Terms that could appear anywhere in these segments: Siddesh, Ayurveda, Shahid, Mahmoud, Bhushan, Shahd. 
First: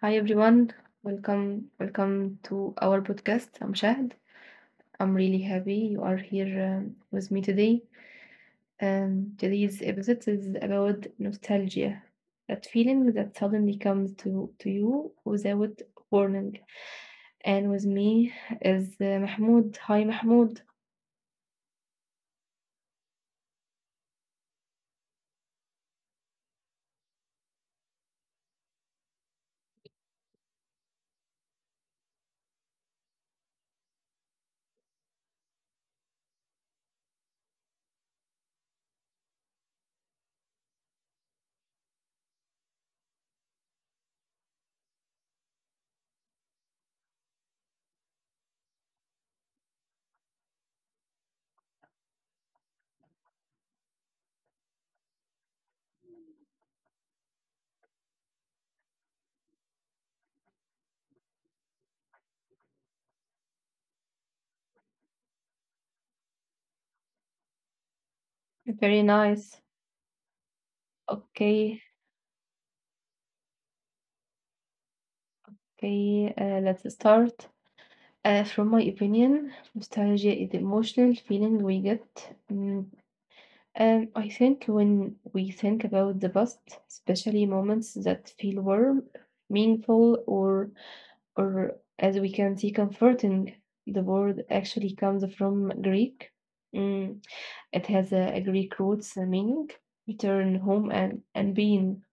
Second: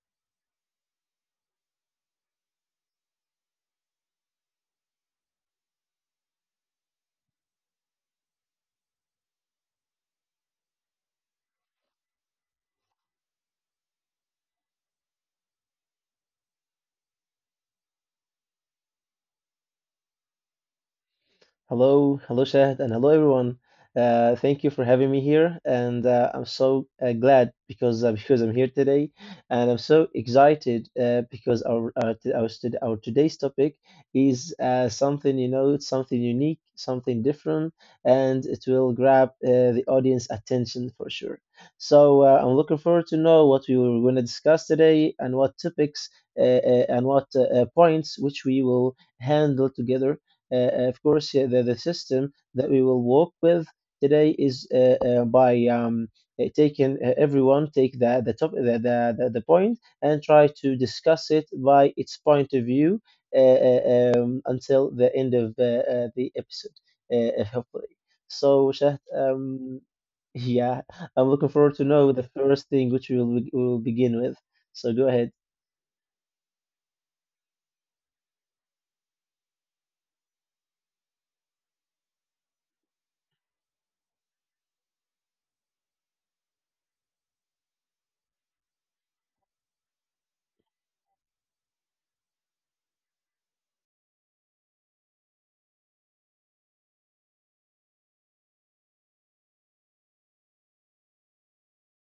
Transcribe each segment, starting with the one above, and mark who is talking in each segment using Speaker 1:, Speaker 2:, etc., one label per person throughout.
Speaker 1: Hi everyone, welcome to our podcast. I'm Shahd. I'm really happy you are here with me today. Today's episode is about nostalgia, that feeling that suddenly comes to you without warning. And with me is Mahmoud. Hi Mahmoud.
Speaker 2: Hello, hello, Shahid, and hello, everyone. Thank you for having me here, and I'm so glad because because I'm here today, and I'm so excited because our, t- our, stud- our today's topic is something something unique, something different, and it will grab the audience attention for sure. So I'm looking forward to know what we were going to discuss today and what topics and what points which we will handle together, of course. The system that we will work with today is by taking, everyone take the, top, the point and try to discuss it by its point of view until the end of the episode, hopefully. So, Shaht,
Speaker 1: Very nice.
Speaker 2: yeah, I'm looking forward
Speaker 1: Okay,
Speaker 2: to know the first thing which we will begin with. So go ahead.
Speaker 1: okay. Let's start. From my opinion, nostalgia is the emotional feeling we get. mm, I think when we think about the past, especially moments that feel warm, meaningful, or or as we can see, comforting. The word actually comes from Greek. Mm, it has a Greek roots meaning return home and being.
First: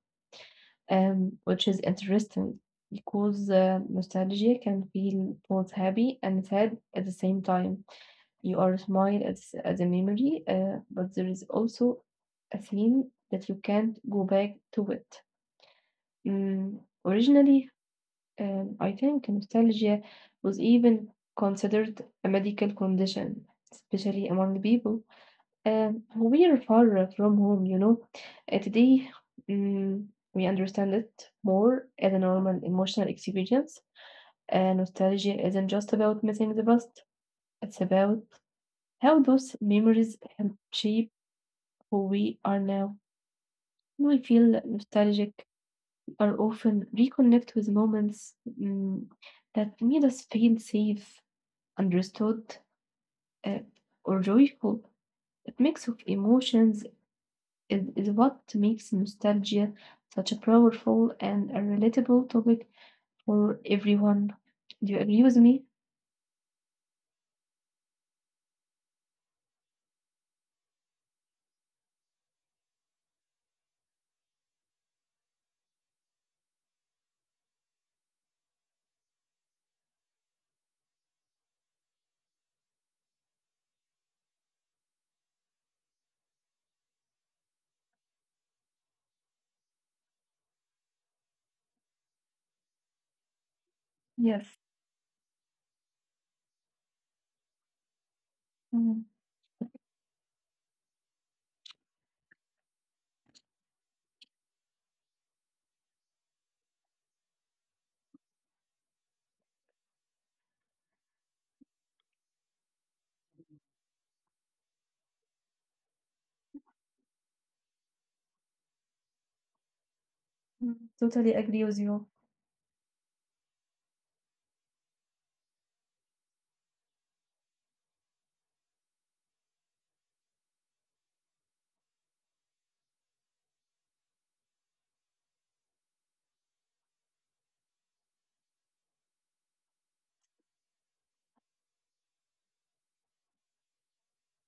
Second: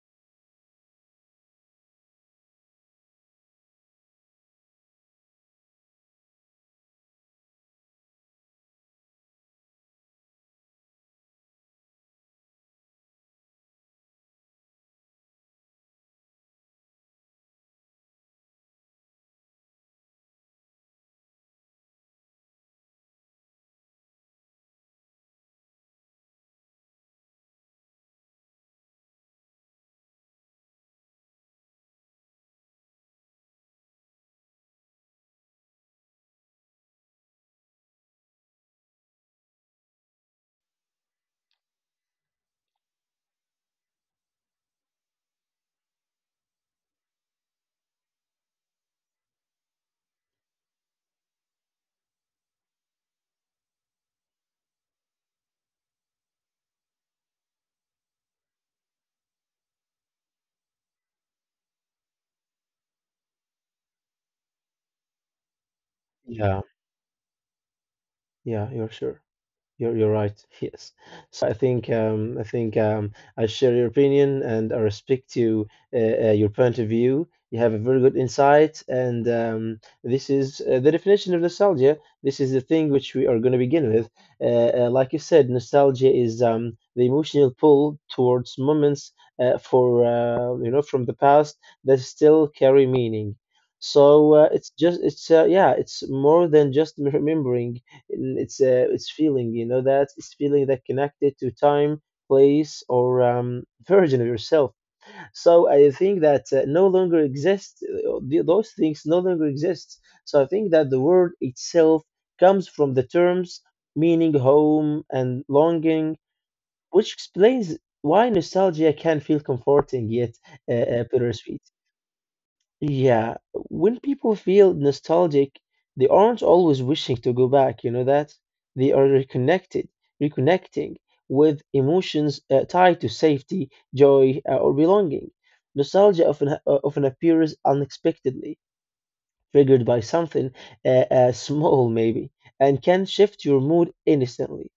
Speaker 1: Which is interesting because nostalgia can feel both happy and sad at the same time. You are smile at the memory, but there is also a feeling that you can't go back to it. Mm, Originally, I think nostalgia was even considered a medical condition, especially among people. We are far from home. Today, mm, we understand it more as a normal emotional experience. Nostalgia isn't just about missing the past, it's about how those memories help shape who we are now. When we feel nostalgic, we are often reconnect with moments mm, that made us feel safe, understood, uh, or joyful. A mix of emotions is what makes nostalgia such a powerful and a relatable topic for everyone. Do you agree with me?
Speaker 2: Yeah, yeah, you're sure. You're right. Yes. So I think I share your opinion and I respect your point of view. You have a very good insight, and this is the definition of nostalgia. This is the thing which we are going to begin with. Like you said, nostalgia is the emotional pull towards moments for you know, from the past that still carry meaning. So it's
Speaker 1: Yes.
Speaker 2: just it's yeah, it's more than just remembering, and it's a it's
Speaker 1: Mm.
Speaker 2: feeling, you know, that it's feeling that connected to time, place, or version of yourself so I think that no longer exists. Those things no longer exist, so I think that the word itself comes from the terms meaning home and longing, which explains why nostalgia can feel comforting yet bittersweet.
Speaker 1: Totally agree with you.
Speaker 2: Yeah, when people feel nostalgic, they aren't always wishing to go back, you know that? They are reconnected, reconnecting with emotions tied to safety, joy, or belonging. Nostalgia often appears unexpectedly, triggered by something small maybe, and can shift your mood instantly.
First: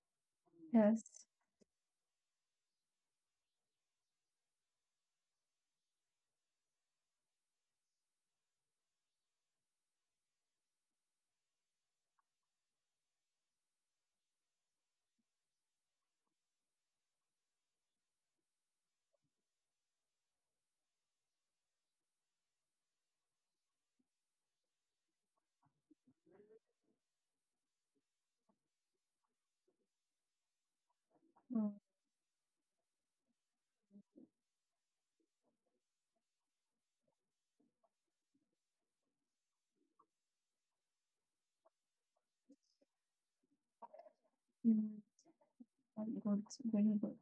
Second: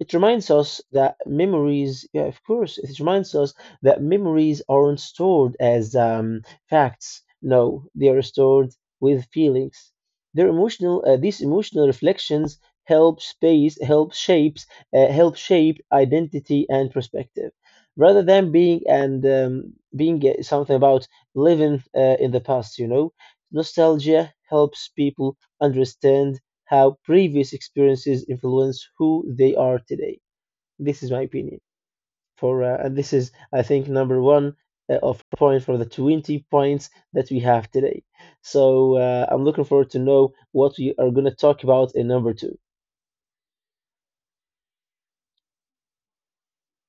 Speaker 2: It reminds us
Speaker 1: Yes.
Speaker 2: that memories, yeah, of course, it reminds us that memories aren't stored as facts. No, they are stored with feelings. These emotional reflections help space, help shapes, help shape identity and perspective, rather than being something about living in the past. You know, nostalgia helps people understand how previous experiences influence who they are today. This is my
Speaker 1: Mm,
Speaker 2: opinion. For and this is, I think, number one of point for the 20 points that we have today. So I'm looking forward to know what we are going to talk about in number two.
Speaker 1: mm, Very good. Very good.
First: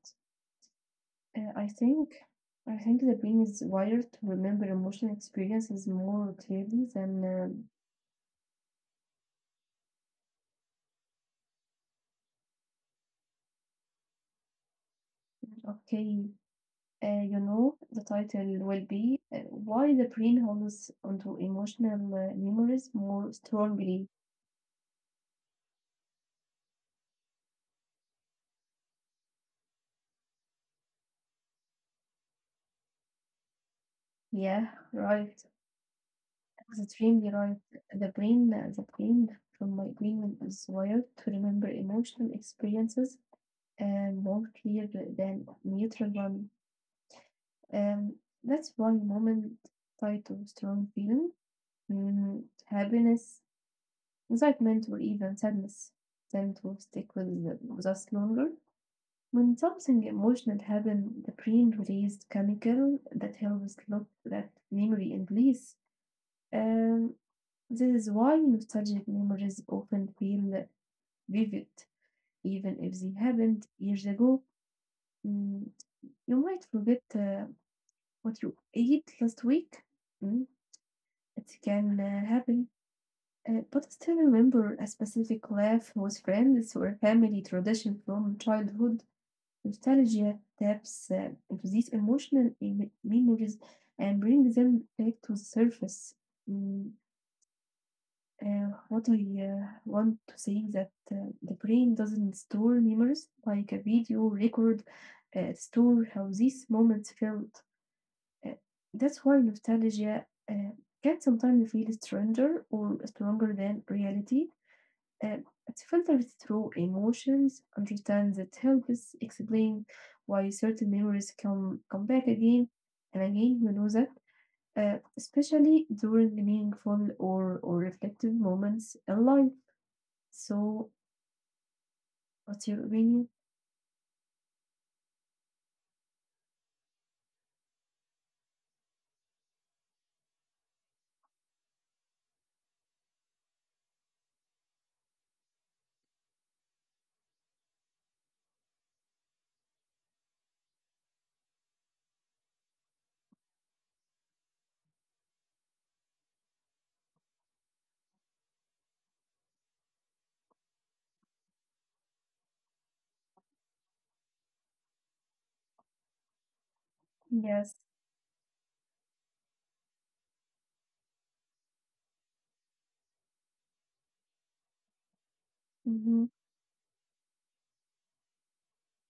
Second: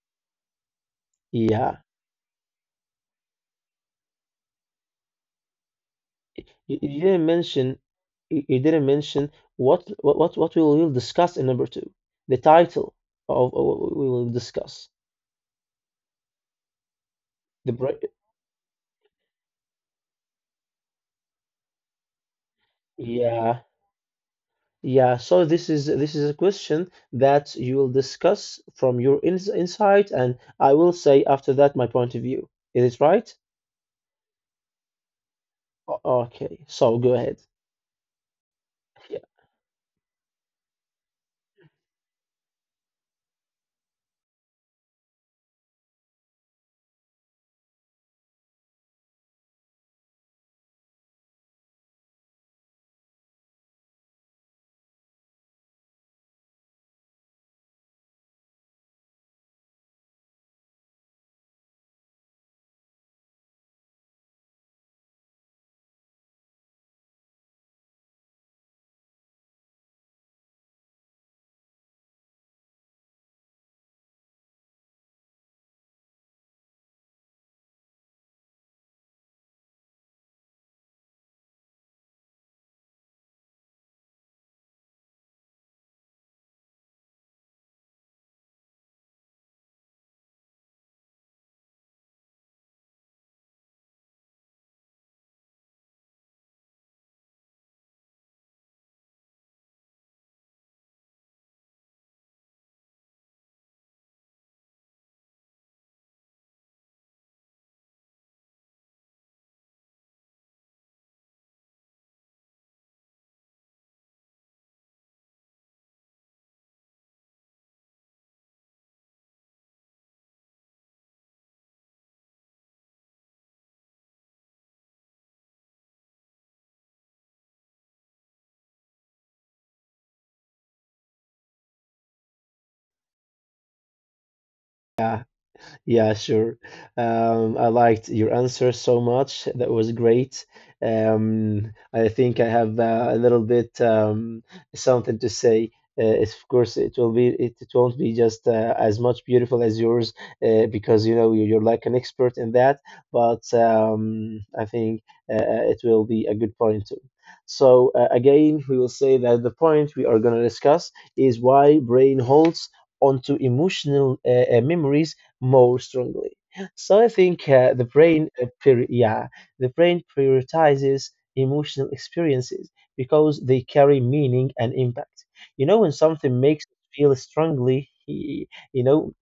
Speaker 1: Uh, I
Speaker 2: Yeah,
Speaker 1: think I think the brain is wired to remember emotional experiences more
Speaker 2: you,
Speaker 1: clearly
Speaker 2: you didn't
Speaker 1: than
Speaker 2: mention, you didn't mention what we will discuss in number two. The title of what we will discuss
Speaker 1: okay.
Speaker 2: the
Speaker 1: The
Speaker 2: break.
Speaker 1: title will be Why the Brain Holds Onto Emotional Memories More
Speaker 2: Yeah,
Speaker 1: Strongly.
Speaker 2: yeah, so this is a question that you will discuss from your insight, and I will say after that my point of view. Is it right?
Speaker 1: Yeah, right.
Speaker 2: O- Okay, so go ahead.
Speaker 1: Extremely right. The brain from my migraine is wired to remember emotional experiences and more clear than neutral one. Um, that's one moment tied to strong feeling, happiness, excitement, or even sadness tend to stick with us longer. When something emotional happens, the brain released chemical that helps lock that memory in place. Um, This is why nostalgic memories often feel vivid, even if they happened years ago. Mm, you might forget what you ate last week. Mm, it can happen. But still remember a specific laugh with friends or family tradition from childhood. Nostalgia taps into these emotional memories and brings them back to the surface. Mm, what I want to say is that the brain doesn't store memories like a video record store how these moments felt. Uh, that's why nostalgia can sometimes feel stranger or stronger than reality. Uh, it filters through emotions, understands that helps explain why certain memories come back again and again. You know that, especially during meaningful or reflective moments in life. So what you read,
Speaker 2: Yeah. Yeah, sure. I liked your answer so much. That was great. I think I have a little bit something to say. It's- of course, it will be it won't be just as much beautiful as yours because you know you're like an expert in that. But I think it will be a good point too. So again, we will say that the point we are going to discuss is why brain holds onto emotional memories more strongly. So I think
Speaker 1: Yes.
Speaker 2: yeah, the brain prioritizes emotional experiences because they carry meaning and impact. You know, when
Speaker 1: Mm-hmm.
Speaker 2: something makes us feel strongly, you know,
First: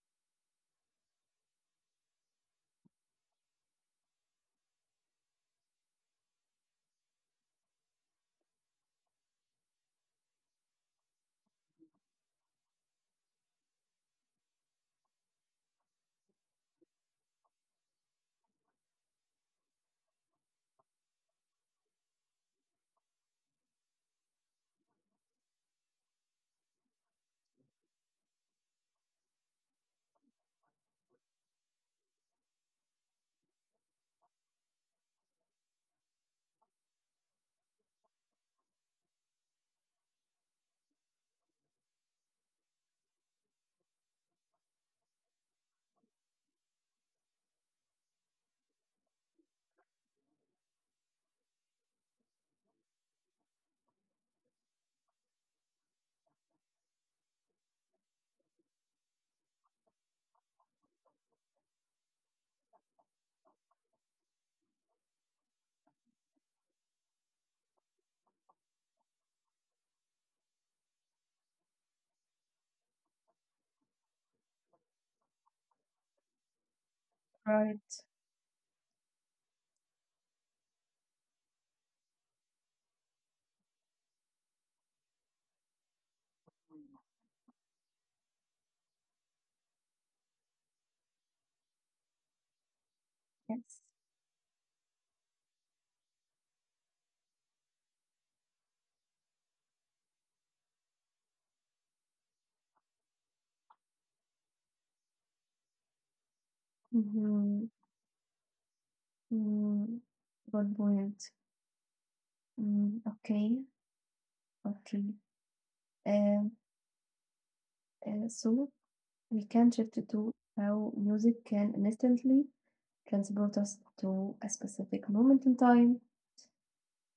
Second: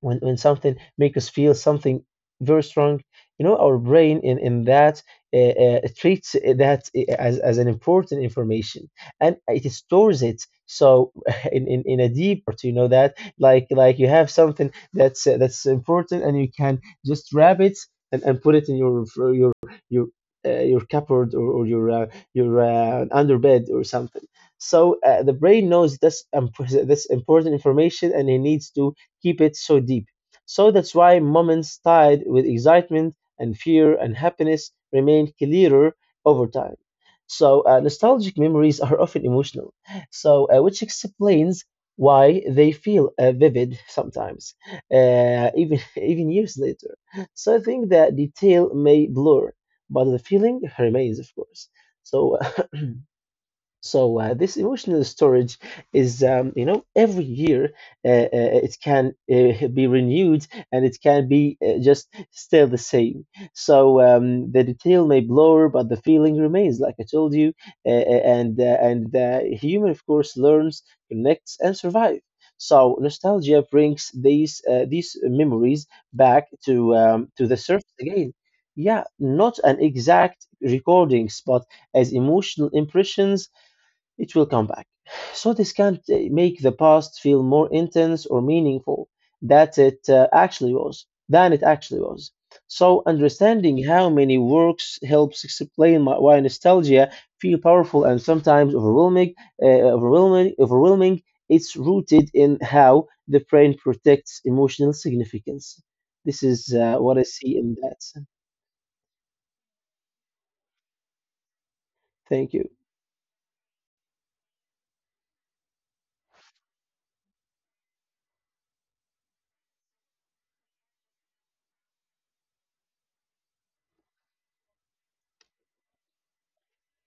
Speaker 2: when something make us feel something very strong, you know, our brain in that uh, treats that as an important information, and it stores it so in a deep part, you know, that like you have something that's important and you can just wrap it and, put it in your your cupboard or your under bed or something. So the brain knows that's that's important information and it needs to keep it so deep. So that's why moments tied with excitement and fear and happiness remain clearer over time. So nostalgic memories are often emotional, so which explains why they feel vivid sometimes, even even years later. So I think that detail may blur, but the feeling remains, of course. So so this emotional storage is, you know, every year it can be renewed and it can be just still the same. So the detail may blur, but the feeling remains, like I told you. And the human, of course, learns, connects, and survives. So nostalgia brings these memories back to the
Speaker 1: Right?
Speaker 2: surface again. Yeah, not an exact recordings, but as emotional impressions it will come back. So this can make the past feel more intense or meaningful that it actually was than it actually was. So
Speaker 1: Yes.
Speaker 2: understanding how many works helps explain why nostalgia feel powerful and sometimes overwhelming, uh, overwhelming. It's rooted in how the brain protects emotional significance. This is what I see
Speaker 1: Mm-hmm.
Speaker 2: in that.
Speaker 1: Mm, Good point.
Speaker 2: Thank you.
Speaker 1: Mm, okay, okay. Um, so we can shift to how music can instantly transport us to a specific moment in time.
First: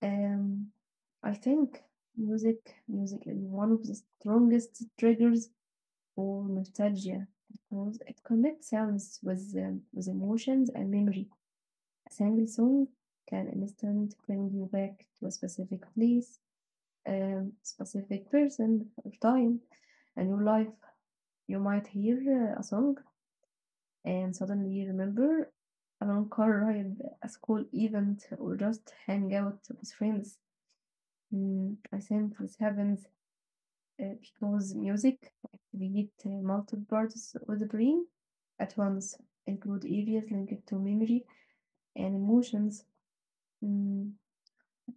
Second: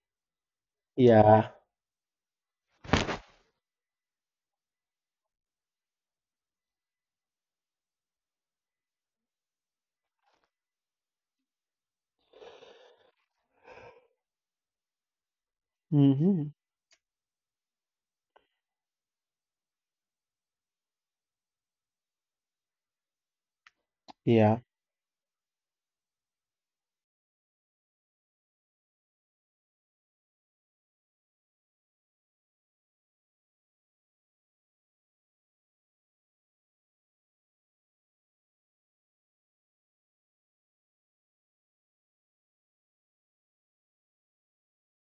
Speaker 1: Um, I
Speaker 2: Yeah.
Speaker 1: think music, music is one of the strongest triggers for nostalgia because it connects sounds with emotions and memory. A single song can instantly bring you back to a specific place,
Speaker 2: Hmm.
Speaker 1: a specific person, or time in your life. You might hear a song and
Speaker 2: Yeah.
Speaker 1: suddenly remember a long car ride, a school event, or just hang out with friends. I think this happens because music activates multiple parts of the brain at once, include areas linked to memory and emotions. Mm,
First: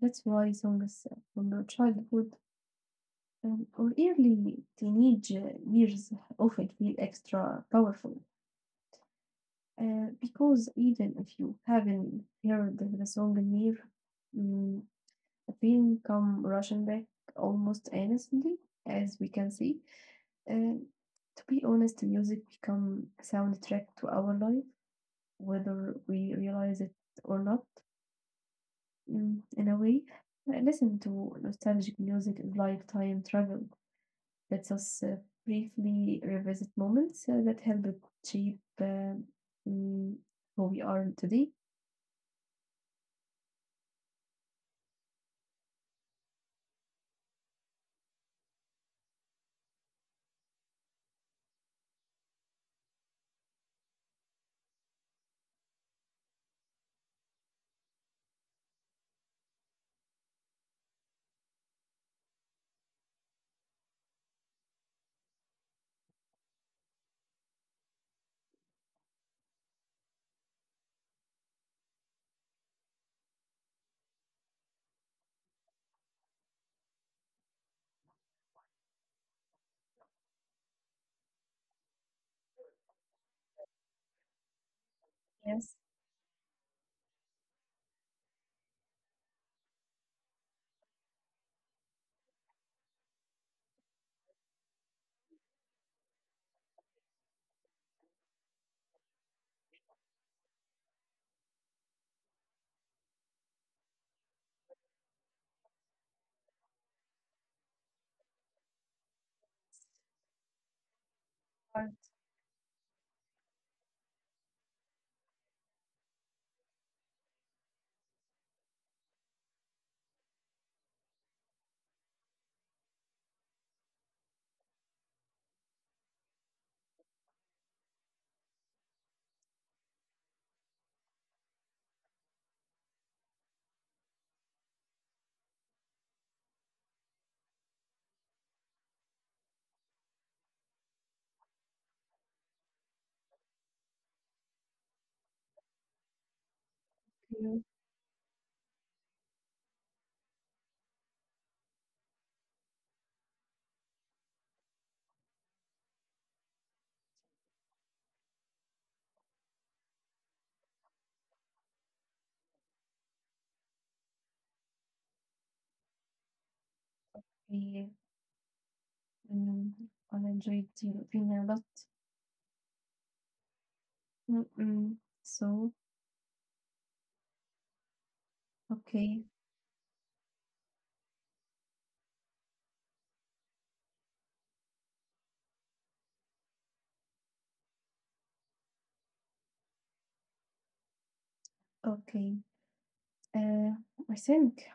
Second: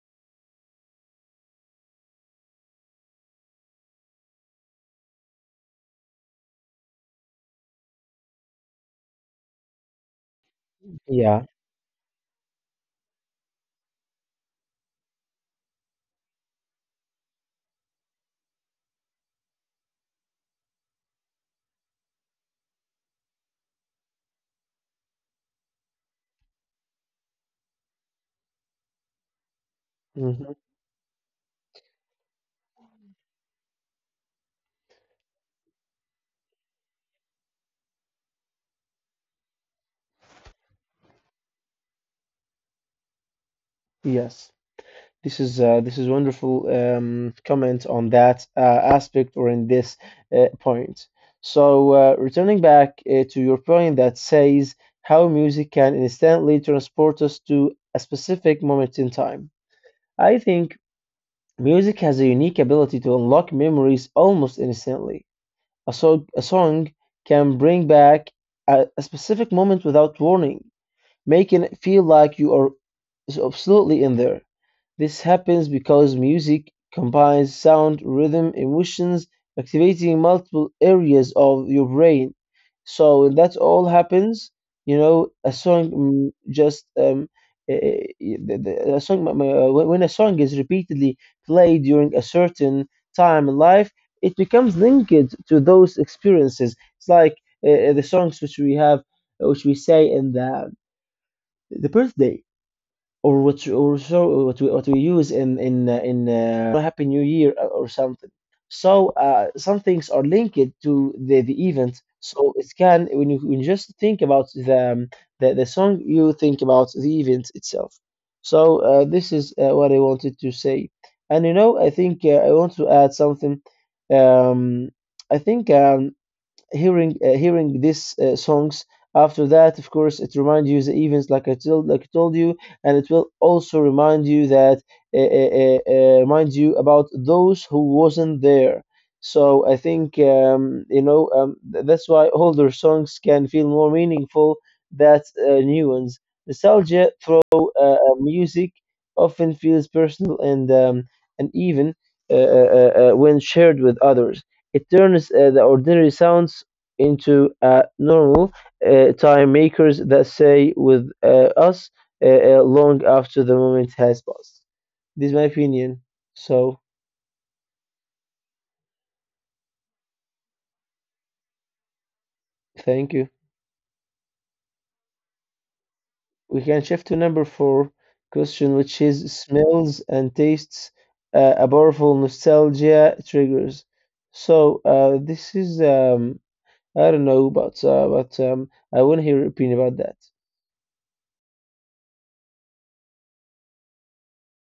Speaker 1: That's why songs from your childhood or early teenage years often feel extra powerful. Because even if
Speaker 2: Yeah.
Speaker 1: you haven't heard the song in years, mm, the feeling come rushing back almost innocently, as we can see. Uh, to be honest, music become a soundtrack to our life, whether we realize it or not. In a way,
Speaker 2: Hmm.
Speaker 1: listen to nostalgic music is like time travel. Let us briefly revisit moments that help achieve mm, who we are today.
Speaker 2: Yes. This is wonderful comment on that aspect or in this point. So returning back to your point that says how music can instantly transport us to a specific moment in time. I think music has a unique ability to unlock memories almost instantly. A song can bring back a specific moment without warning, making it feel like you are is absolutely in there. This happens because music combines sound, rhythm, emotions, activating multiple areas of your brain. So when that all happens, you know, a
Speaker 1: Yes,
Speaker 2: song mm, just eh, the, a song when a song is repeatedly played during a certain time in life, it becomes linked to those experiences. It's like the songs which we have, which we say in the birthday or what or so what we use in Happy New Year or something. So some things are linked to the
Speaker 1: part
Speaker 2: event. So it can when you just think about the, the song, you think about the event itself. So this is what I wanted to say. And you know, I think I want to add something. Um, I think hearing hearing these songs after that, of course it reminds you the events like I told you, and it will also remind you that uh, uh, remind you about those who wasn't there. So I think you know, that's why older songs can feel more meaningful than new ones. Nostalgia through
Speaker 1: two.
Speaker 2: music often feels personal and even when shared with others, it turns the ordinary sounds into a normal time makers that stay with us uh, long after the moment has passed. This is my opinion. So,
Speaker 1: We um, I enjoyed your opinion a lot.
Speaker 2: thank you.
Speaker 1: Mm-mm. So,
Speaker 2: We can shift to number four question, which
Speaker 1: okay,
Speaker 2: is smells and tastes, a powerful nostalgia triggers. So, this is I don't know, but I want to hear your opinion about that.
Speaker 1: okay. Uh, I think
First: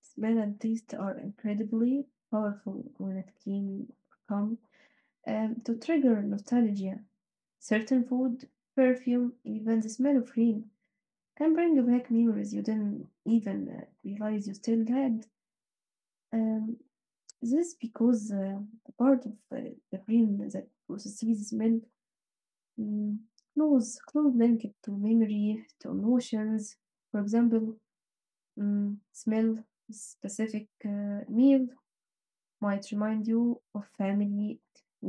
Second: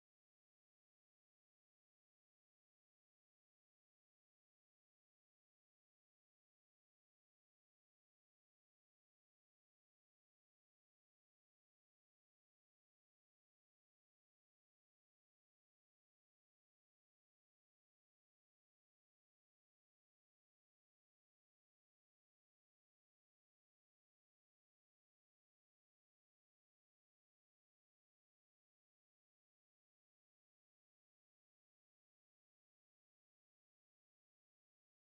Speaker 1: smell and taste are incredibly powerful when it came come to trigger nostalgia. Certain food, perfume, even the smell of rain can bring back memories you didn't even realize you still had. Um, this because the part of the brain that processes smell mm, knows close linked to memory, to emotions. For example, smell specific meal might remind you of family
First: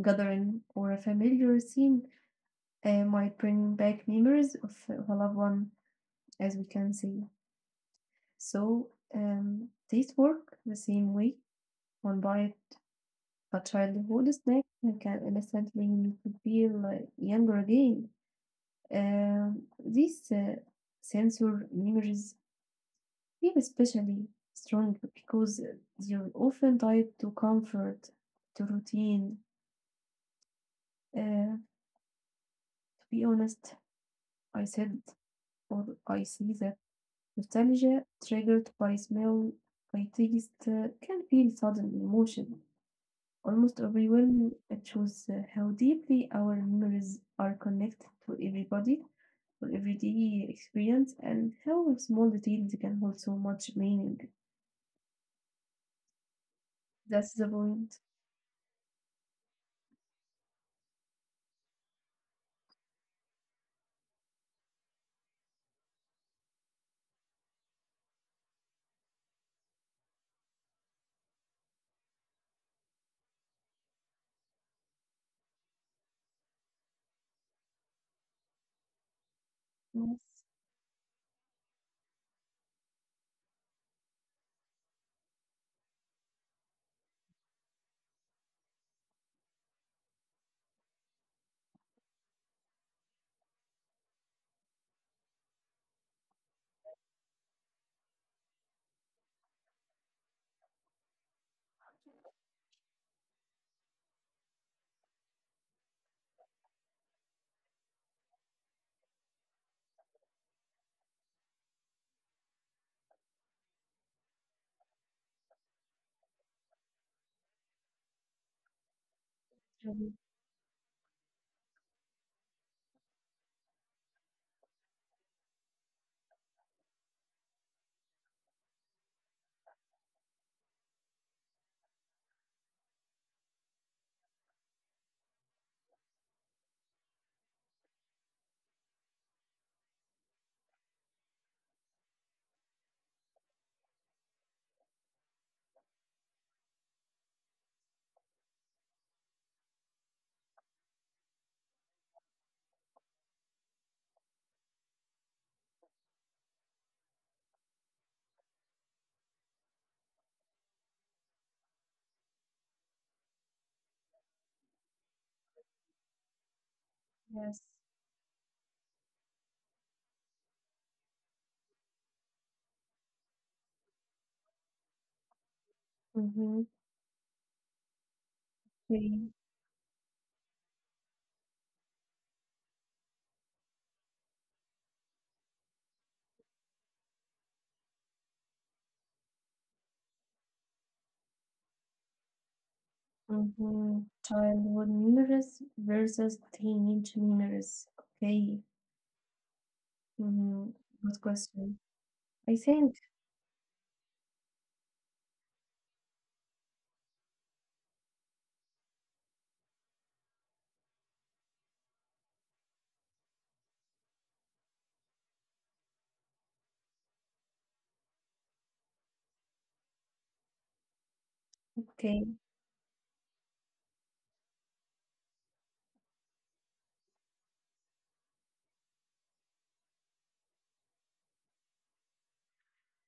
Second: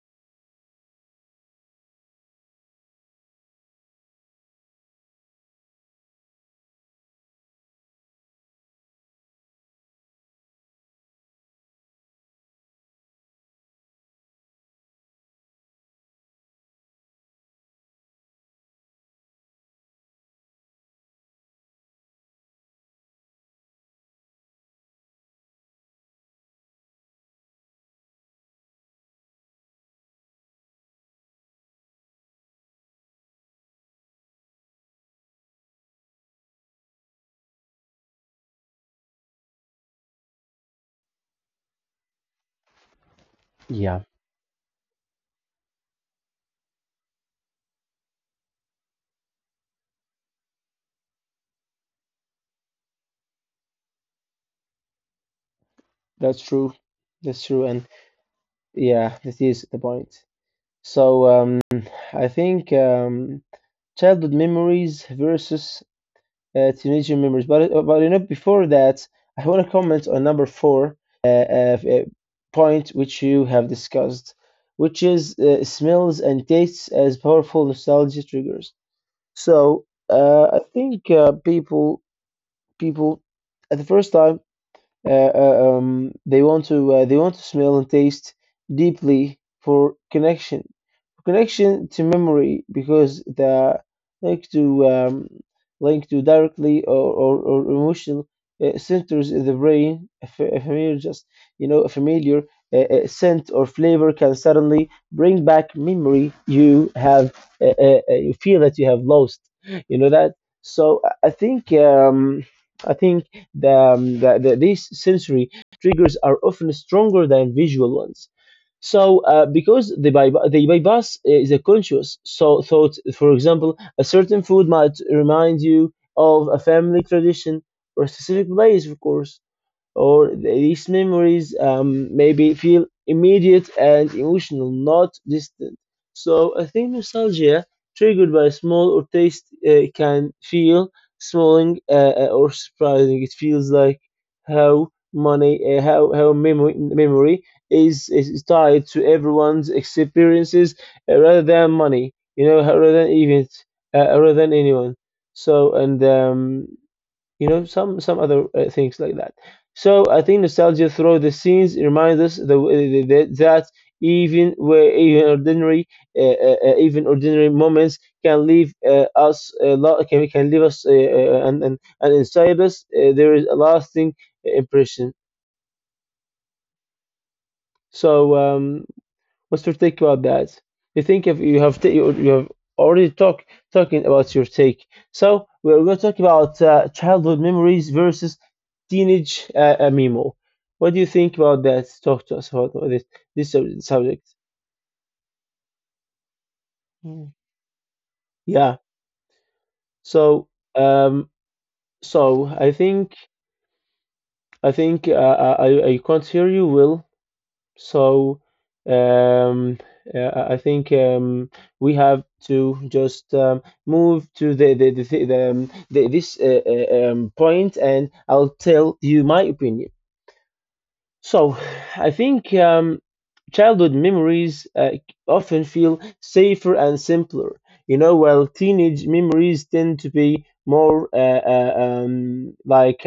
Speaker 1: gathering or a familiar scene might bring back memories of a loved one, as we can see. So these work the same way. One buys a childhood snack and can instantly make you feel younger again. These sensor memories feel especially strong because they're often tied to comfort, to routine. Uh, to be honest, I said or I see that nostalgia triggered by smell, by taste, can feel sudden emotion. Almost
Speaker 2: Yeah.
Speaker 1: everyone shows how deeply our memories are connected to everybody or everyday experience and how small details can hold so much meaning.
Speaker 2: That's true.
Speaker 1: That's
Speaker 2: That's
Speaker 1: the
Speaker 2: true, and
Speaker 1: point.
Speaker 2: yeah, that is the point. So I think childhood memories versus teenager memories. But you know, before that, I want to comment on number four uh, uh, uh, point which you have discussed, which is smells and tastes as powerful nostalgia triggers. So
Speaker 1: Yes.
Speaker 2: I think people at the first time they want to smell and taste deeply for connection, connection to memory because the like to link to directly or, or emotional centers in the brain. A familiar just you know a familiar scent or flavor can suddenly bring back memory you have you feel that you have lost. You know that. So I think I think the these sensory triggers are often stronger than visual ones. So, because
Speaker 1: True.
Speaker 2: the bypass is a conscious so thought, for example, a certain food might remind you of a family tradition or a specific place, of course, or these memories maybe feel immediate and emotional, not distant. So I think nostalgia triggered by a small or taste can feel smalling or surprising. It feels like how money, how memory memory is tied to everyone's experiences rather than money, rather than events, rather than anyone. So and Some other things like that. So I think nostalgia through the scenes reminds us that even where even ordinary
Speaker 1: Yes.
Speaker 2: moments can leave us a lot can leave us and inside us there is a lasting impression.
Speaker 1: Mm-hmm.
Speaker 2: so um What's your take about that? You think if you have t- you have already talking about your take. So we're going to talk about childhood memories versus teenage memo. What do you think about that? Talk to us about this this sub-
Speaker 1: Mm-hmm.
Speaker 2: subject.
Speaker 1: Childhood memories versus teenage
Speaker 2: Mm.
Speaker 1: memories. Okay.
Speaker 2: Yeah. So
Speaker 1: Mhm. Good
Speaker 2: um
Speaker 1: question.
Speaker 2: so
Speaker 1: I
Speaker 2: I
Speaker 1: think,
Speaker 2: think I think I can't hear you, Will. So um, I think, we have to just move to the, thi- the this point, and I'll tell you my opinion. So I
Speaker 1: okay,
Speaker 2: think, childhood memories often feel safer and simpler. You know, while teenage memories tend to be more like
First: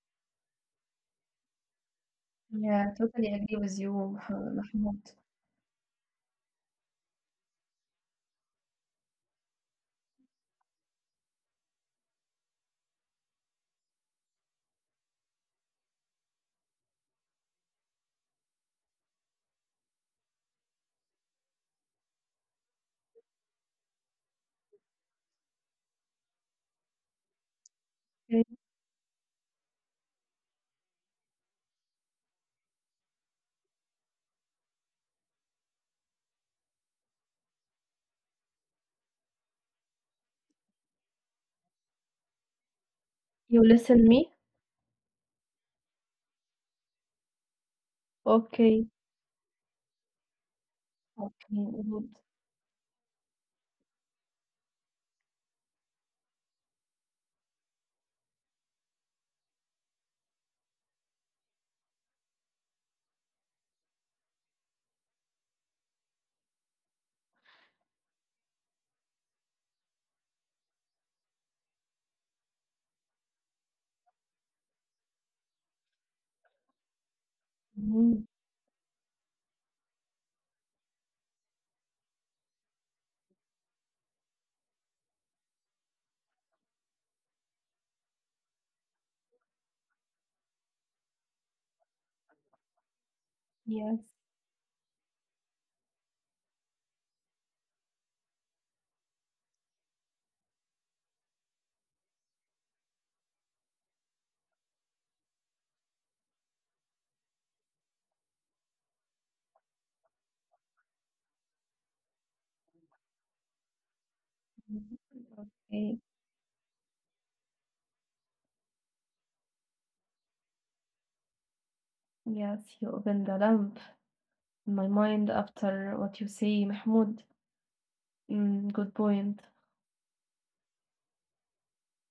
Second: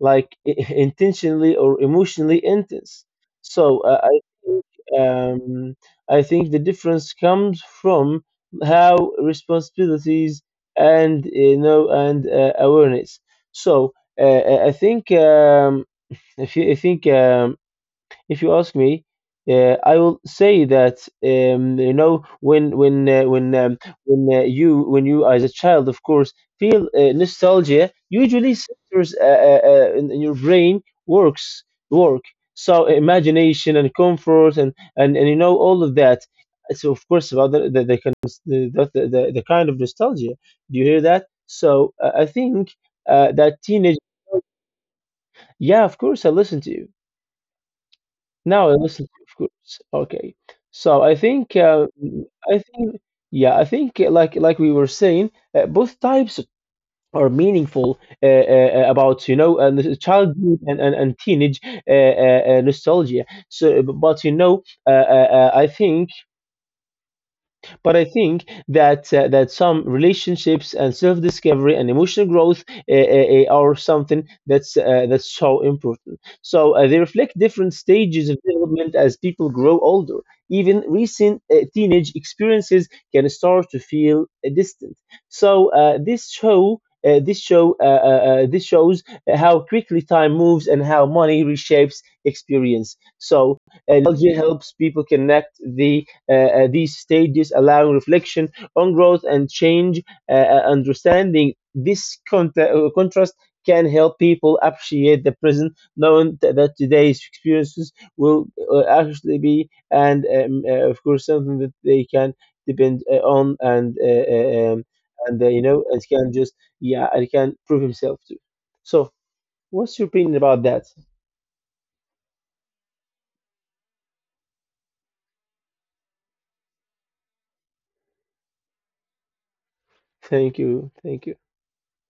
Speaker 2: intentionally or emotionally
Speaker 1: yeah,
Speaker 2: intense.
Speaker 1: totally agree with
Speaker 2: So
Speaker 1: you,
Speaker 2: I think,
Speaker 1: Mahmoud.
Speaker 2: um, the difference comes from how responsibilities and you know and awareness. So I think if you, I think if you ask me, I will say that, when you when you as a child, of course, feel nostalgia.
Speaker 1: Okay.
Speaker 2: Usually, centers in your brain works work. So imagination and comfort and all of that. So of course about the kind of nostalgia. Do you hear that? So, I think, that
Speaker 1: You
Speaker 2: teenage.
Speaker 1: listen me?
Speaker 2: Yeah, of course, I listen to you. Now,
Speaker 1: Okay.
Speaker 2: listen, of course. Okay. So I think,
Speaker 1: Okay, good.
Speaker 2: I think, yeah, I think, like we were saying, both types are meaningful about and the childhood and teenage nostalgia. So, b- but you know, I think but I think that that some relationships and self-discovery and emotional growth are something that's so important. So they reflect different stages
Speaker 1: Mhm.
Speaker 2: of development as people grow older. Even recent teenage experiences can start to feel distant. So this show. This show this shows how quickly time moves and how money reshapes experience. So,
Speaker 1: Yes.
Speaker 2: nostalgia helps people connect the these stages, allowing reflection on growth and change. Understanding this contrast can help people appreciate the present, knowing that today's experiences will actually be, and, of course, something that they can depend on,
Speaker 1: Mhm.
Speaker 2: and you know, and
Speaker 1: Okay.
Speaker 2: can prove himself to. So, what's your opinion about that?
Speaker 1: Yes, you opened the lamp in my mind after what you say, Mahmoud. Good point.
Speaker 2: Thank you, thank you.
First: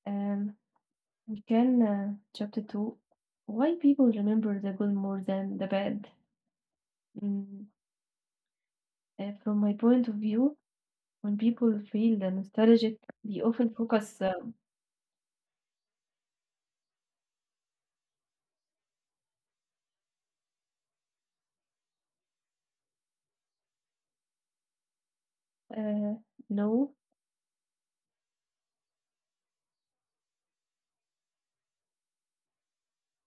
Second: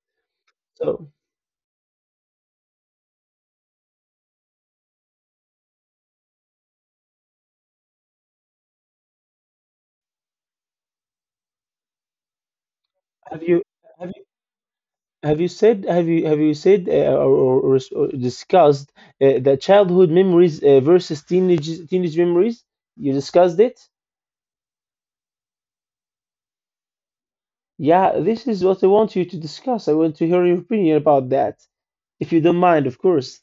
Speaker 1: Um,
Speaker 2: So,
Speaker 1: we can chapter two. Why people remember the good more than the bad? Mm, from my point of view, when people feel the nostalgic,
Speaker 2: have
Speaker 1: they
Speaker 2: you
Speaker 1: often
Speaker 2: have
Speaker 1: focus.
Speaker 2: have you said have you said or discussed the childhood memories versus teenage memories? You discussed it?
Speaker 1: Uh, no,
Speaker 2: Yeah, this is what I want you to discuss. I want to hear your opinion about that, if you don't mind, of course.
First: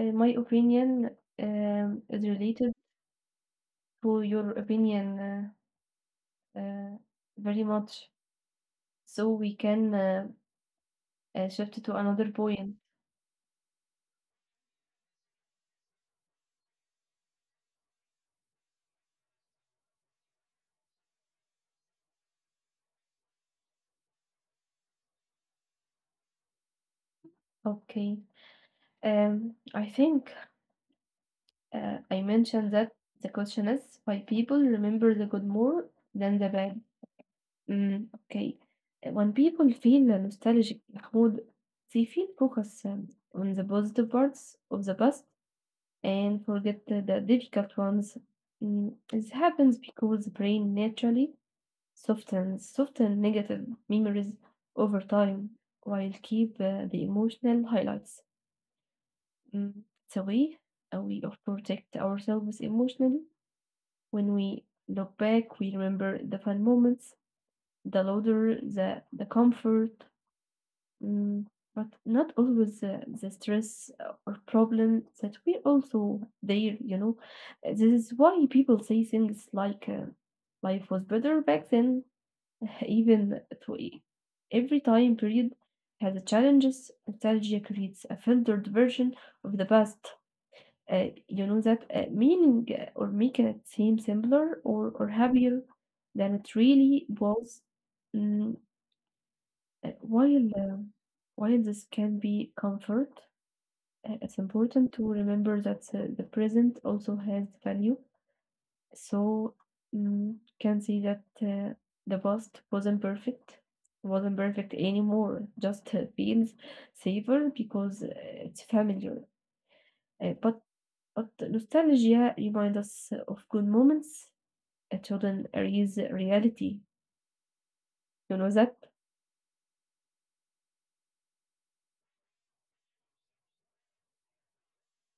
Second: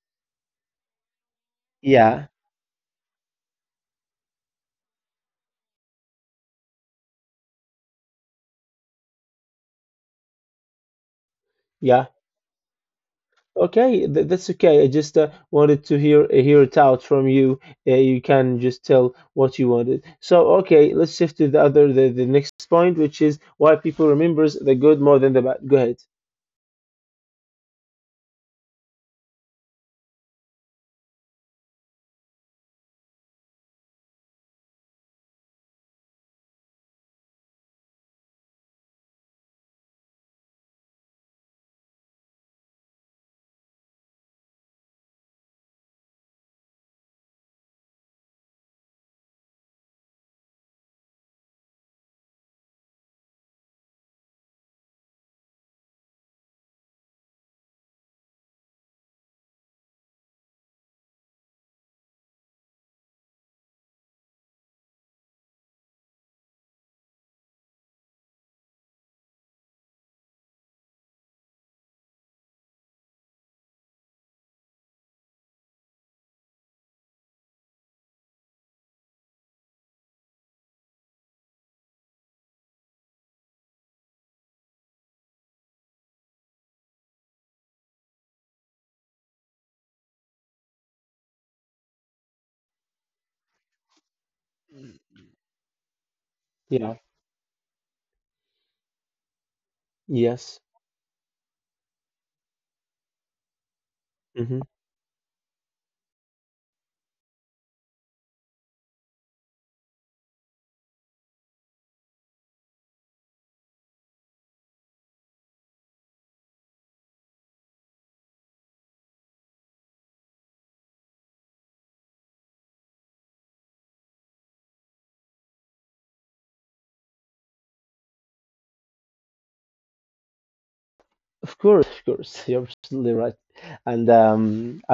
Speaker 1: my opinion is
Speaker 2: Yeah,
Speaker 1: related to your opinion uh, uh, very much. So we can shift to
Speaker 2: yeah.
Speaker 1: another point.
Speaker 2: Okay, th that's okay. I just wanted to hear it out from you. You can just tell what you wanted. So, okay, let's shift to the next point, which is why people remembers the good more than the bad. Go ahead.
Speaker 1: Okay. I think I mentioned that the question is why people remember the good more than the bad. Mm, okay. When people feel nostalgic, Mahmoud, they feel focused on the positive parts of the past and forget the difficult ones. This happens because the brain naturally softens negative memories over time while keep the emotional highlights. Mm, it's a way of protect ourselves emotionally. When we look back, we remember the fun moments, the laughter, the comfort, mm, but not always the stress or problem that we also there. You know, this is why people say things like "life was better back then," even to every time period has a challenges. Nostalgia creates a filtered version of the past you know that meaning or making it seem simpler or happier than it really
Speaker 2: Yeah.
Speaker 1: was. Mm, uh, while
Speaker 2: Yes.
Speaker 1: um while this can be comfort, it's
Speaker 2: Hmm.
Speaker 1: important to remember that the present also has value. So can see that the past wasn't perfect anymore. Just feels safer because it's familiar. Uh, but But nostalgia reminds us of good moments. Children erase reality. You know that?
Speaker 2: Of course, you're absolutely right, and,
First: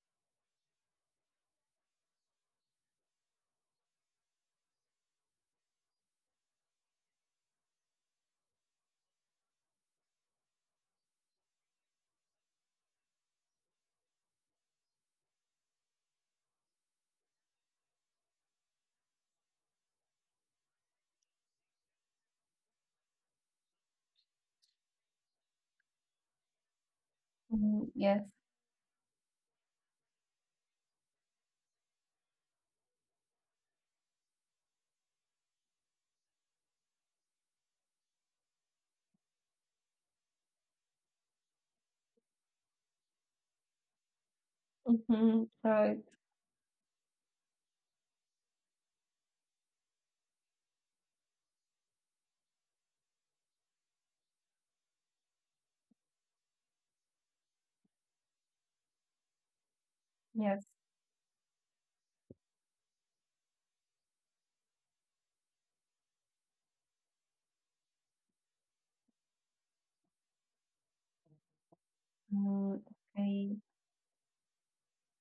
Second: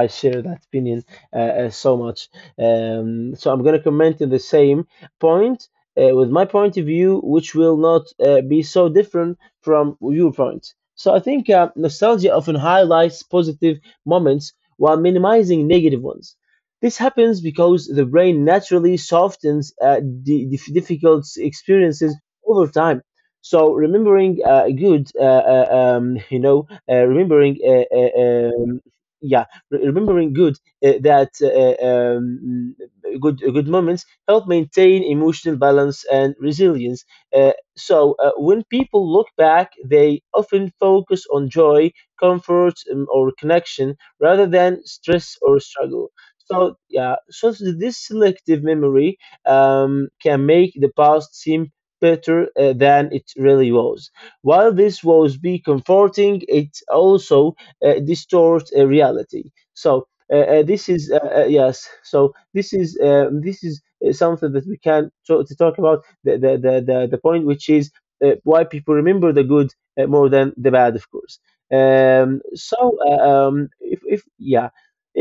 Speaker 2: I share that opinion so much. So I'm gonna comment on the same point with my point of view, which will not be so different from your point. So I think nostalgia often highlights positive moments while minimizing negative ones. This happens because the brain naturally softens di- difficult experiences over time. So remembering good, remembering,
Speaker 1: Mm, yes.
Speaker 2: yeah, re- remembering good that good good moments help maintain emotional balance and resilience. So when people look back, they often focus on joy, comfort, or connection rather than stress
Speaker 1: Hmm,
Speaker 2: or
Speaker 1: right.
Speaker 2: struggle. So, yeah, this selective memory can make the past seem better than it really was. While this was be comforting, it also distorts reality. So
Speaker 1: Yes.
Speaker 2: this is yes. So this is something that we can to talk about, the point which is, why people remember the good more than the bad, of course. Um,
Speaker 1: Mm,
Speaker 2: so uh,
Speaker 1: okay.
Speaker 2: um, if, if yeah,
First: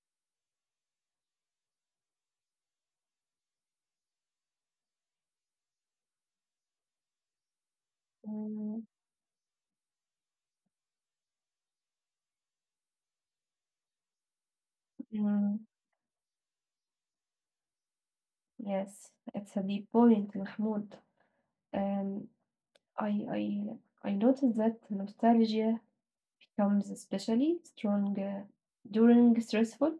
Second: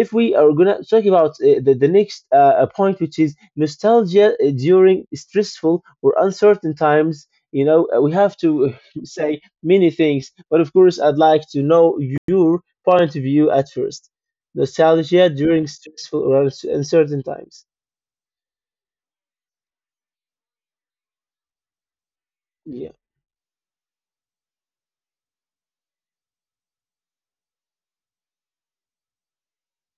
Speaker 2: if we are gonna talk about the next point, which is nostalgia during stressful or uncertain times. We have to
Speaker 1: Mm,
Speaker 2: say many things, but of course I'd like to know your point of view at first. Nostalgia
Speaker 1: mm,
Speaker 2: during stressful or uncertain times.
Speaker 1: yes. It's a deep point, Mahmoud. Um,
Speaker 2: Yeah.
Speaker 1: I I I noticed that nostalgia becomes especially strong during stressful,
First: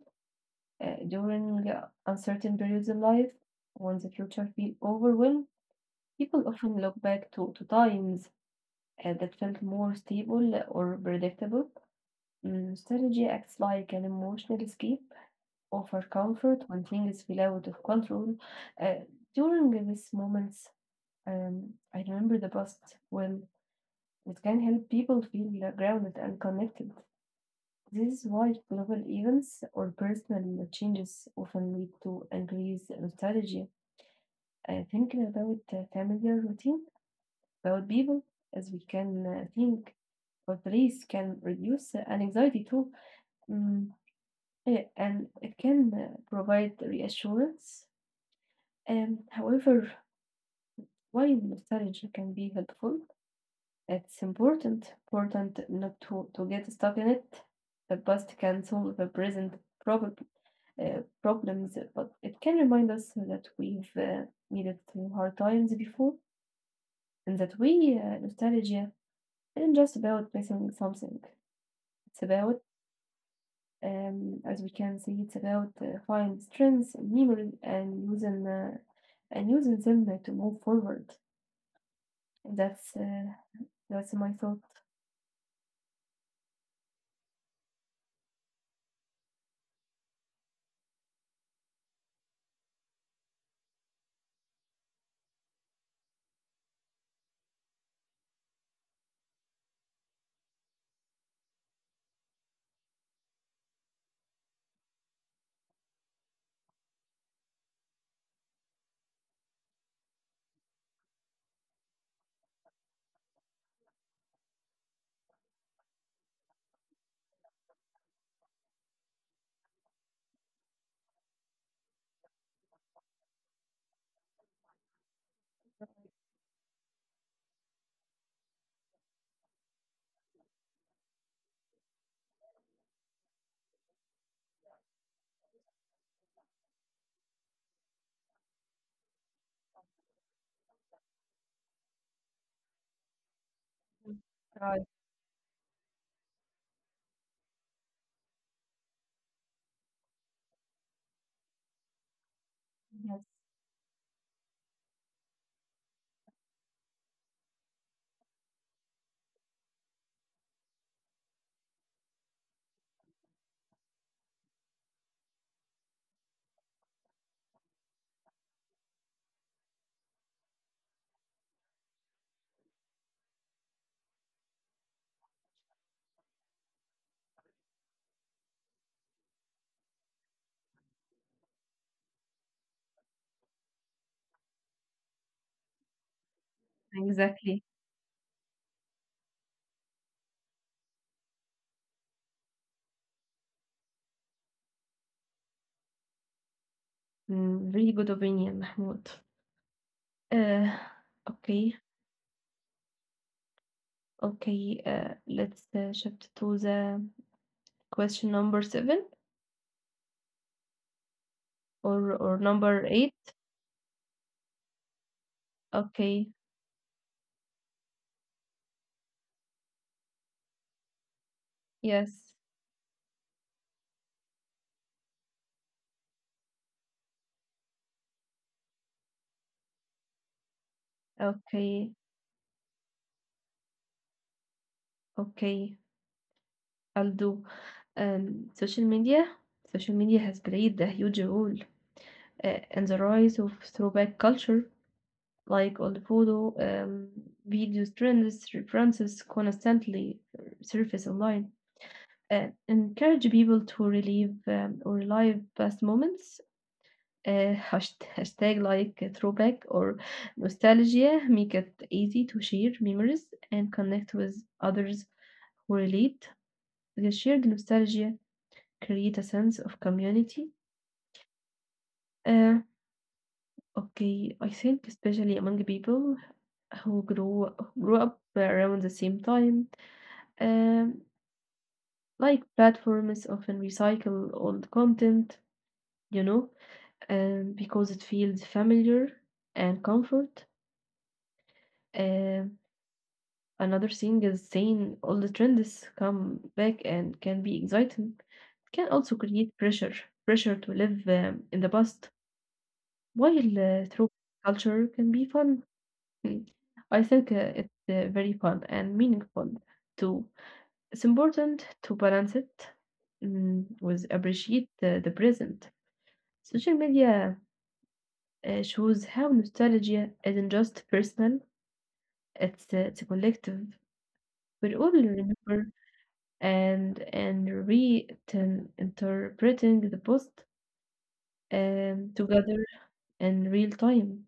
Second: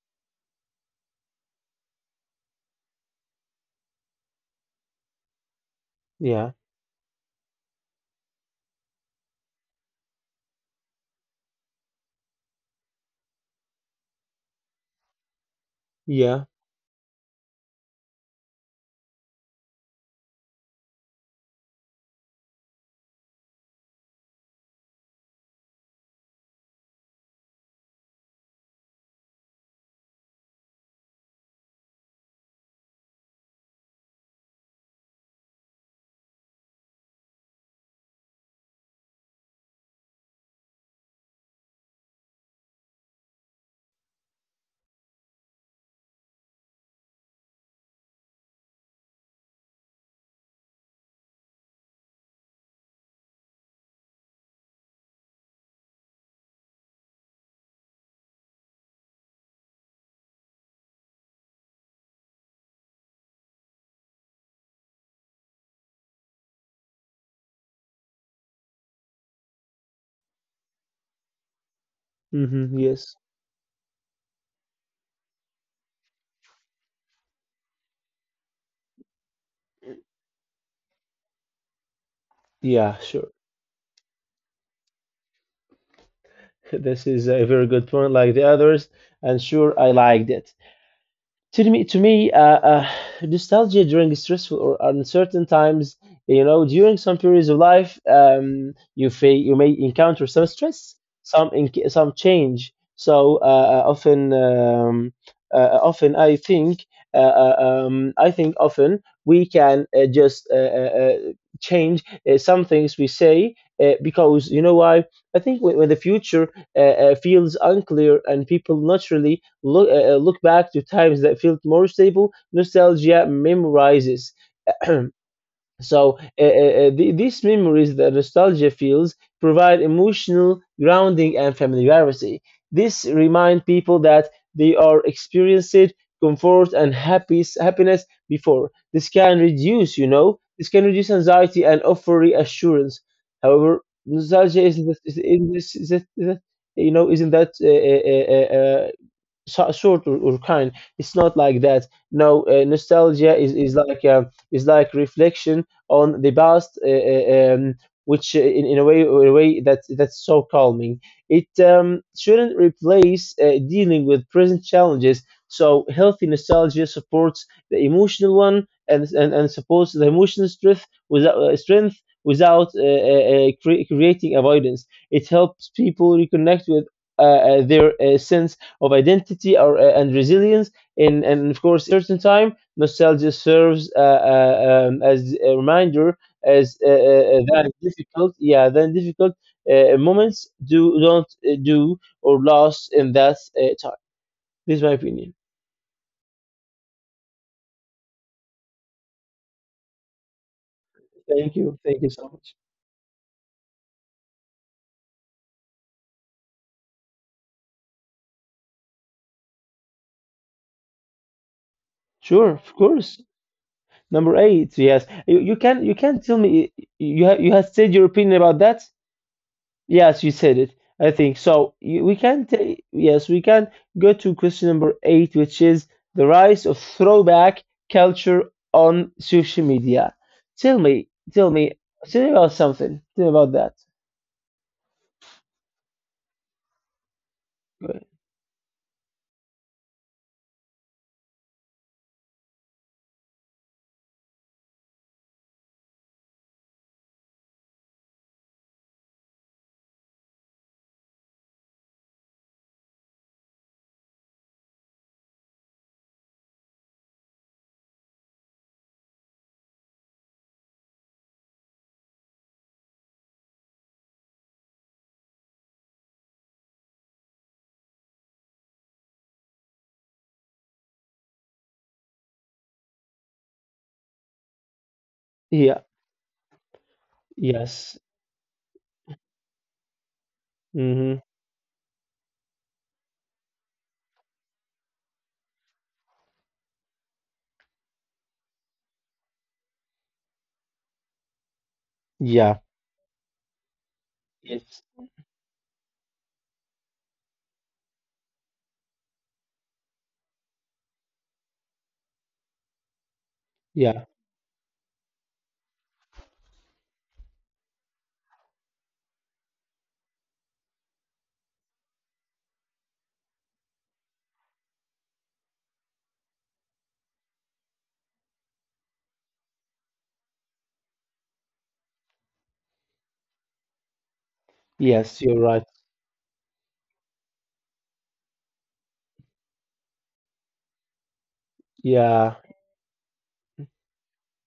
Speaker 1: during uncertain periods in life, when the future feels overwhelmed. People
Speaker 2: Yeah.
Speaker 1: often look back to times that felt more stable or predictable. Strategy acts like an emotional escape, offer
Speaker 2: Yeah.
Speaker 1: comfort when things feel out of control. Uh, During these moments, I remember the past well. It can help people feel grounded and connected. This is why global events or personal changes often lead to increased nostalgia. Thinking about familiar routines about people as we can think or threes can reduce an anxiety too. Mm, and it can provide reassurance and however while nostalgia can be helpful it's important not to get stuck in it. The past can solve the present prob- problems but it can remind us that we've needed through hard times before and that we nostalgia isn't just about missing something. It's about,
Speaker 2: Hmm. Yes.
Speaker 1: as we can see, it's about find strengths, and memory, and using them to move forward.
Speaker 2: Yeah.
Speaker 1: That's
Speaker 2: Sure.
Speaker 1: uh, that's my thought.
Speaker 2: This is a very good point like the others, and sure, I liked it. To me to me uh, uh, nostalgia during stressful or uncertain times, during some periods of life, you may encounter some stress, some change. So often, I think often we can just change some things we say, because, you know why, I think when the future feels unclear, and people naturally look back to times that felt more stable. Nostalgia memorizes, so these memories that nostalgia feels provide emotional grounding and familiarity. This remind people that they are experienced comfort and happiness before. This can reduce this can reduce anxiety and offer reassurance. However,
Speaker 1: Mm.
Speaker 2: nostalgia
Speaker 1: Right.
Speaker 2: that- isn't that sort or kind. It's not like that. No,
Speaker 1: Yes.
Speaker 2: nostalgia is like reflection on the past, which in a way that that's so calming. It shouldn't replace dealing with present challenges. So healthy nostalgia supports the emotional one and supports the emotional strength without creating avoidance. It helps people reconnect with their sense of identity and resilience. In, and of course, certain time, nostalgia serves as a reminder as that
Speaker 1: Exactly.
Speaker 2: difficult, yeah, then difficult moments do don't do or lost in that time. This is my opinion.
Speaker 1: Really good opinion, Mahmoud. Uh,
Speaker 2: Thank you.
Speaker 1: okay,
Speaker 2: Thank you so much.
Speaker 1: okay. Let's shift to the question number seven or
Speaker 2: Sure, of
Speaker 1: number eight.
Speaker 2: course. Number eight, yes. You can
Speaker 1: Okay,
Speaker 2: tell me, you have said your opinion about that. Yes, you said it. I think so. You-
Speaker 1: yes.
Speaker 2: We can take, yes, we can go to question number eight, which is the rise of throwback culture on social media. Tell me, tell me,
Speaker 1: Okay,
Speaker 2: tell me about something. Tell me about that.
Speaker 1: okay. I'll do.
Speaker 2: Go ahead.
Speaker 1: Social media. Social media has played a huge role in the rise of throwback culture, like old photo, video trends, references constantly surface online. Encourage people to relive past moments. Hashtag like throwback or nostalgia make it easy to share memories and connect with others correlate. The shared nostalgia create a sense of community. Uh, okay, I think especially among
Speaker 2: Yeah.
Speaker 1: people who grow
Speaker 2: Yes.
Speaker 1: grew up around the same time. Um,
Speaker 2: Mm-hmm.
Speaker 1: like platforms often recycle old content, you know, because it feels familiar and comfort.
Speaker 2: Yeah.
Speaker 1: Um, Another thing is
Speaker 2: Yes.
Speaker 1: saying all the trends come back and can be exciting. It can also create pressure to live in the past. While
Speaker 2: Yeah.
Speaker 1: through culture can be fun, Mm. I think it's very fun and meaningful too. It's important to balance it with appreciate the present. Social media shows how nostalgia isn't just personal; it's it's collective. We all
Speaker 2: Yes, you're right.
Speaker 1: remember and re-interpreting the post
Speaker 2: Yeah.
Speaker 1: together in real time.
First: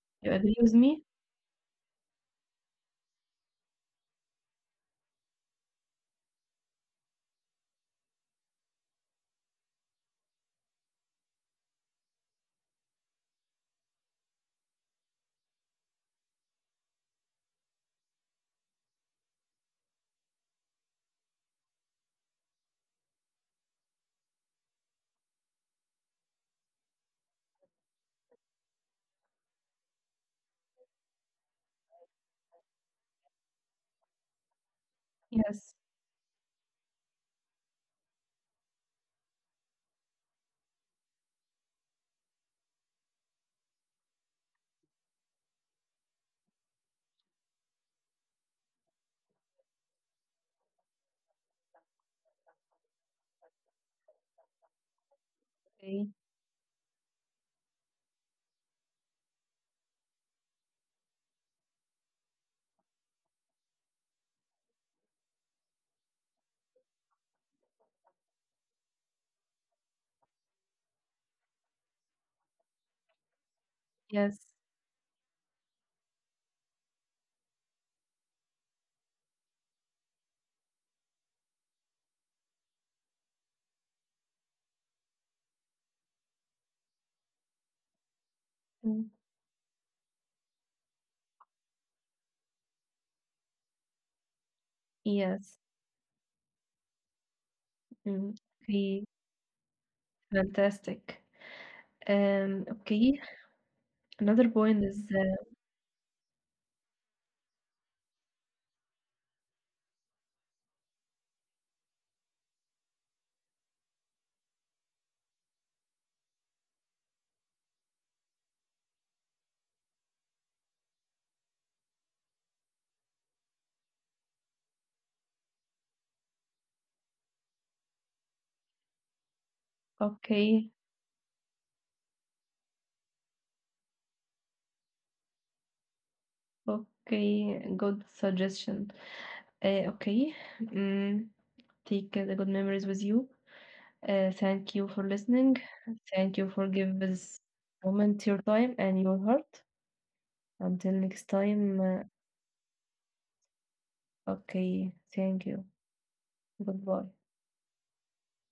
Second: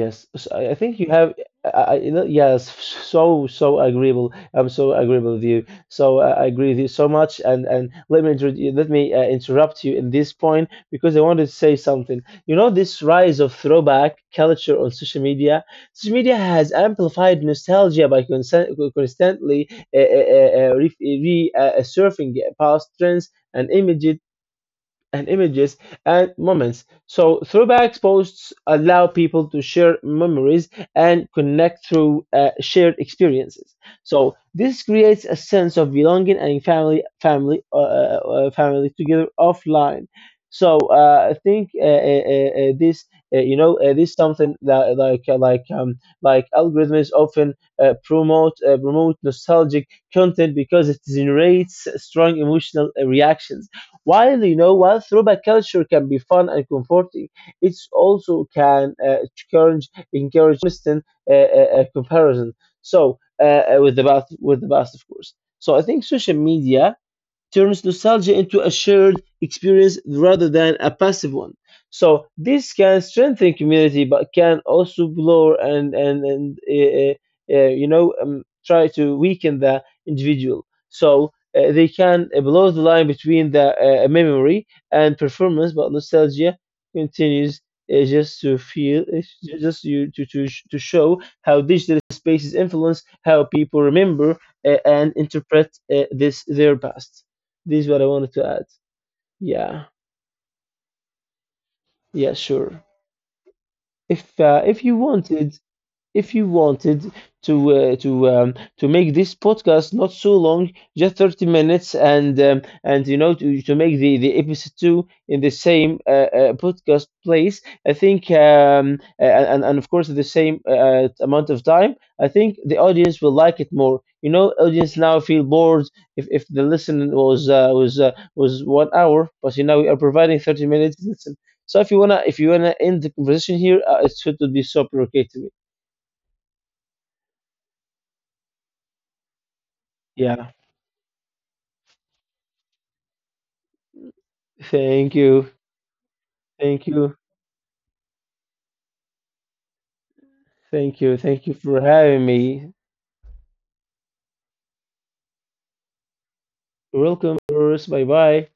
Speaker 2: Yes,
Speaker 1: You
Speaker 2: so
Speaker 1: agree
Speaker 2: I
Speaker 1: with
Speaker 2: I think
Speaker 1: me?
Speaker 2: you have. Yes, so agreeable. I'm so agreeable with you. So I agree with you so much. And let me interrupt you in this point, because I wanted to say something. You know, this rise of throwback culture on social media. Social media has amplified nostalgia by consent, constantly surfing past trends and images and images and moments. So throwbacks posts allow people to share memories and connect through shared experiences. So this creates a
Speaker 1: Yes.
Speaker 2: sense of belonging and family, together offline. So I think this something that like like algorithms often promote nostalgic content, because it generates strong emotional reactions. While, throwback culture
Speaker 1: Okay.
Speaker 2: can be fun and comforting, it also can encourage constant comparison. So, with the past, of course. So I think social media turns nostalgia into a shared experience rather than a passive one. So this can strengthen community,
Speaker 1: Yes.
Speaker 2: but can also blur and try to weaken the individual. So they can blur the line between the memory and performance, but nostalgia continues just to
Speaker 1: Mm,
Speaker 2: feel, just you to sh- to show how digital spaces influence how people remember and
Speaker 1: yes.
Speaker 2: interpret, this their past. This is what I
Speaker 1: Mm.
Speaker 2: wanted to add.
Speaker 1: Okay.
Speaker 2: Yeah,
Speaker 1: Fantastic.
Speaker 2: yeah, sure.
Speaker 1: Okay.
Speaker 2: If
Speaker 1: Another
Speaker 2: uh, if
Speaker 1: point
Speaker 2: you
Speaker 1: is
Speaker 2: wanted, If you wanted to uh, to um, to make this podcast not so long, just 30 minutes, and, and to make the episode two in the same podcast place, I think, and of course the same amount of time, I think the audience will like it more. You know, audience now feel bored if the listen was one hour, but you know we are providing
Speaker 1: okay.
Speaker 2: 30 minutes listen. So, if you wanna end the conversation here, it should be so provocative.
Speaker 1: Okay. Good suggestion. Okay.
Speaker 2: Yeah.
Speaker 1: Mm, Take the good memories with you. Thank you for
Speaker 2: Thank
Speaker 1: listening.
Speaker 2: you.
Speaker 1: Thank you for
Speaker 2: Thank
Speaker 1: giving
Speaker 2: you.
Speaker 1: this moment your time and your heart. Until
Speaker 2: Thank you.
Speaker 1: next
Speaker 2: Thank you
Speaker 1: time.
Speaker 2: for having me.
Speaker 1: Okay. Thank you. Goodbye.
Speaker 2: Welcome, Urs. Bye bye.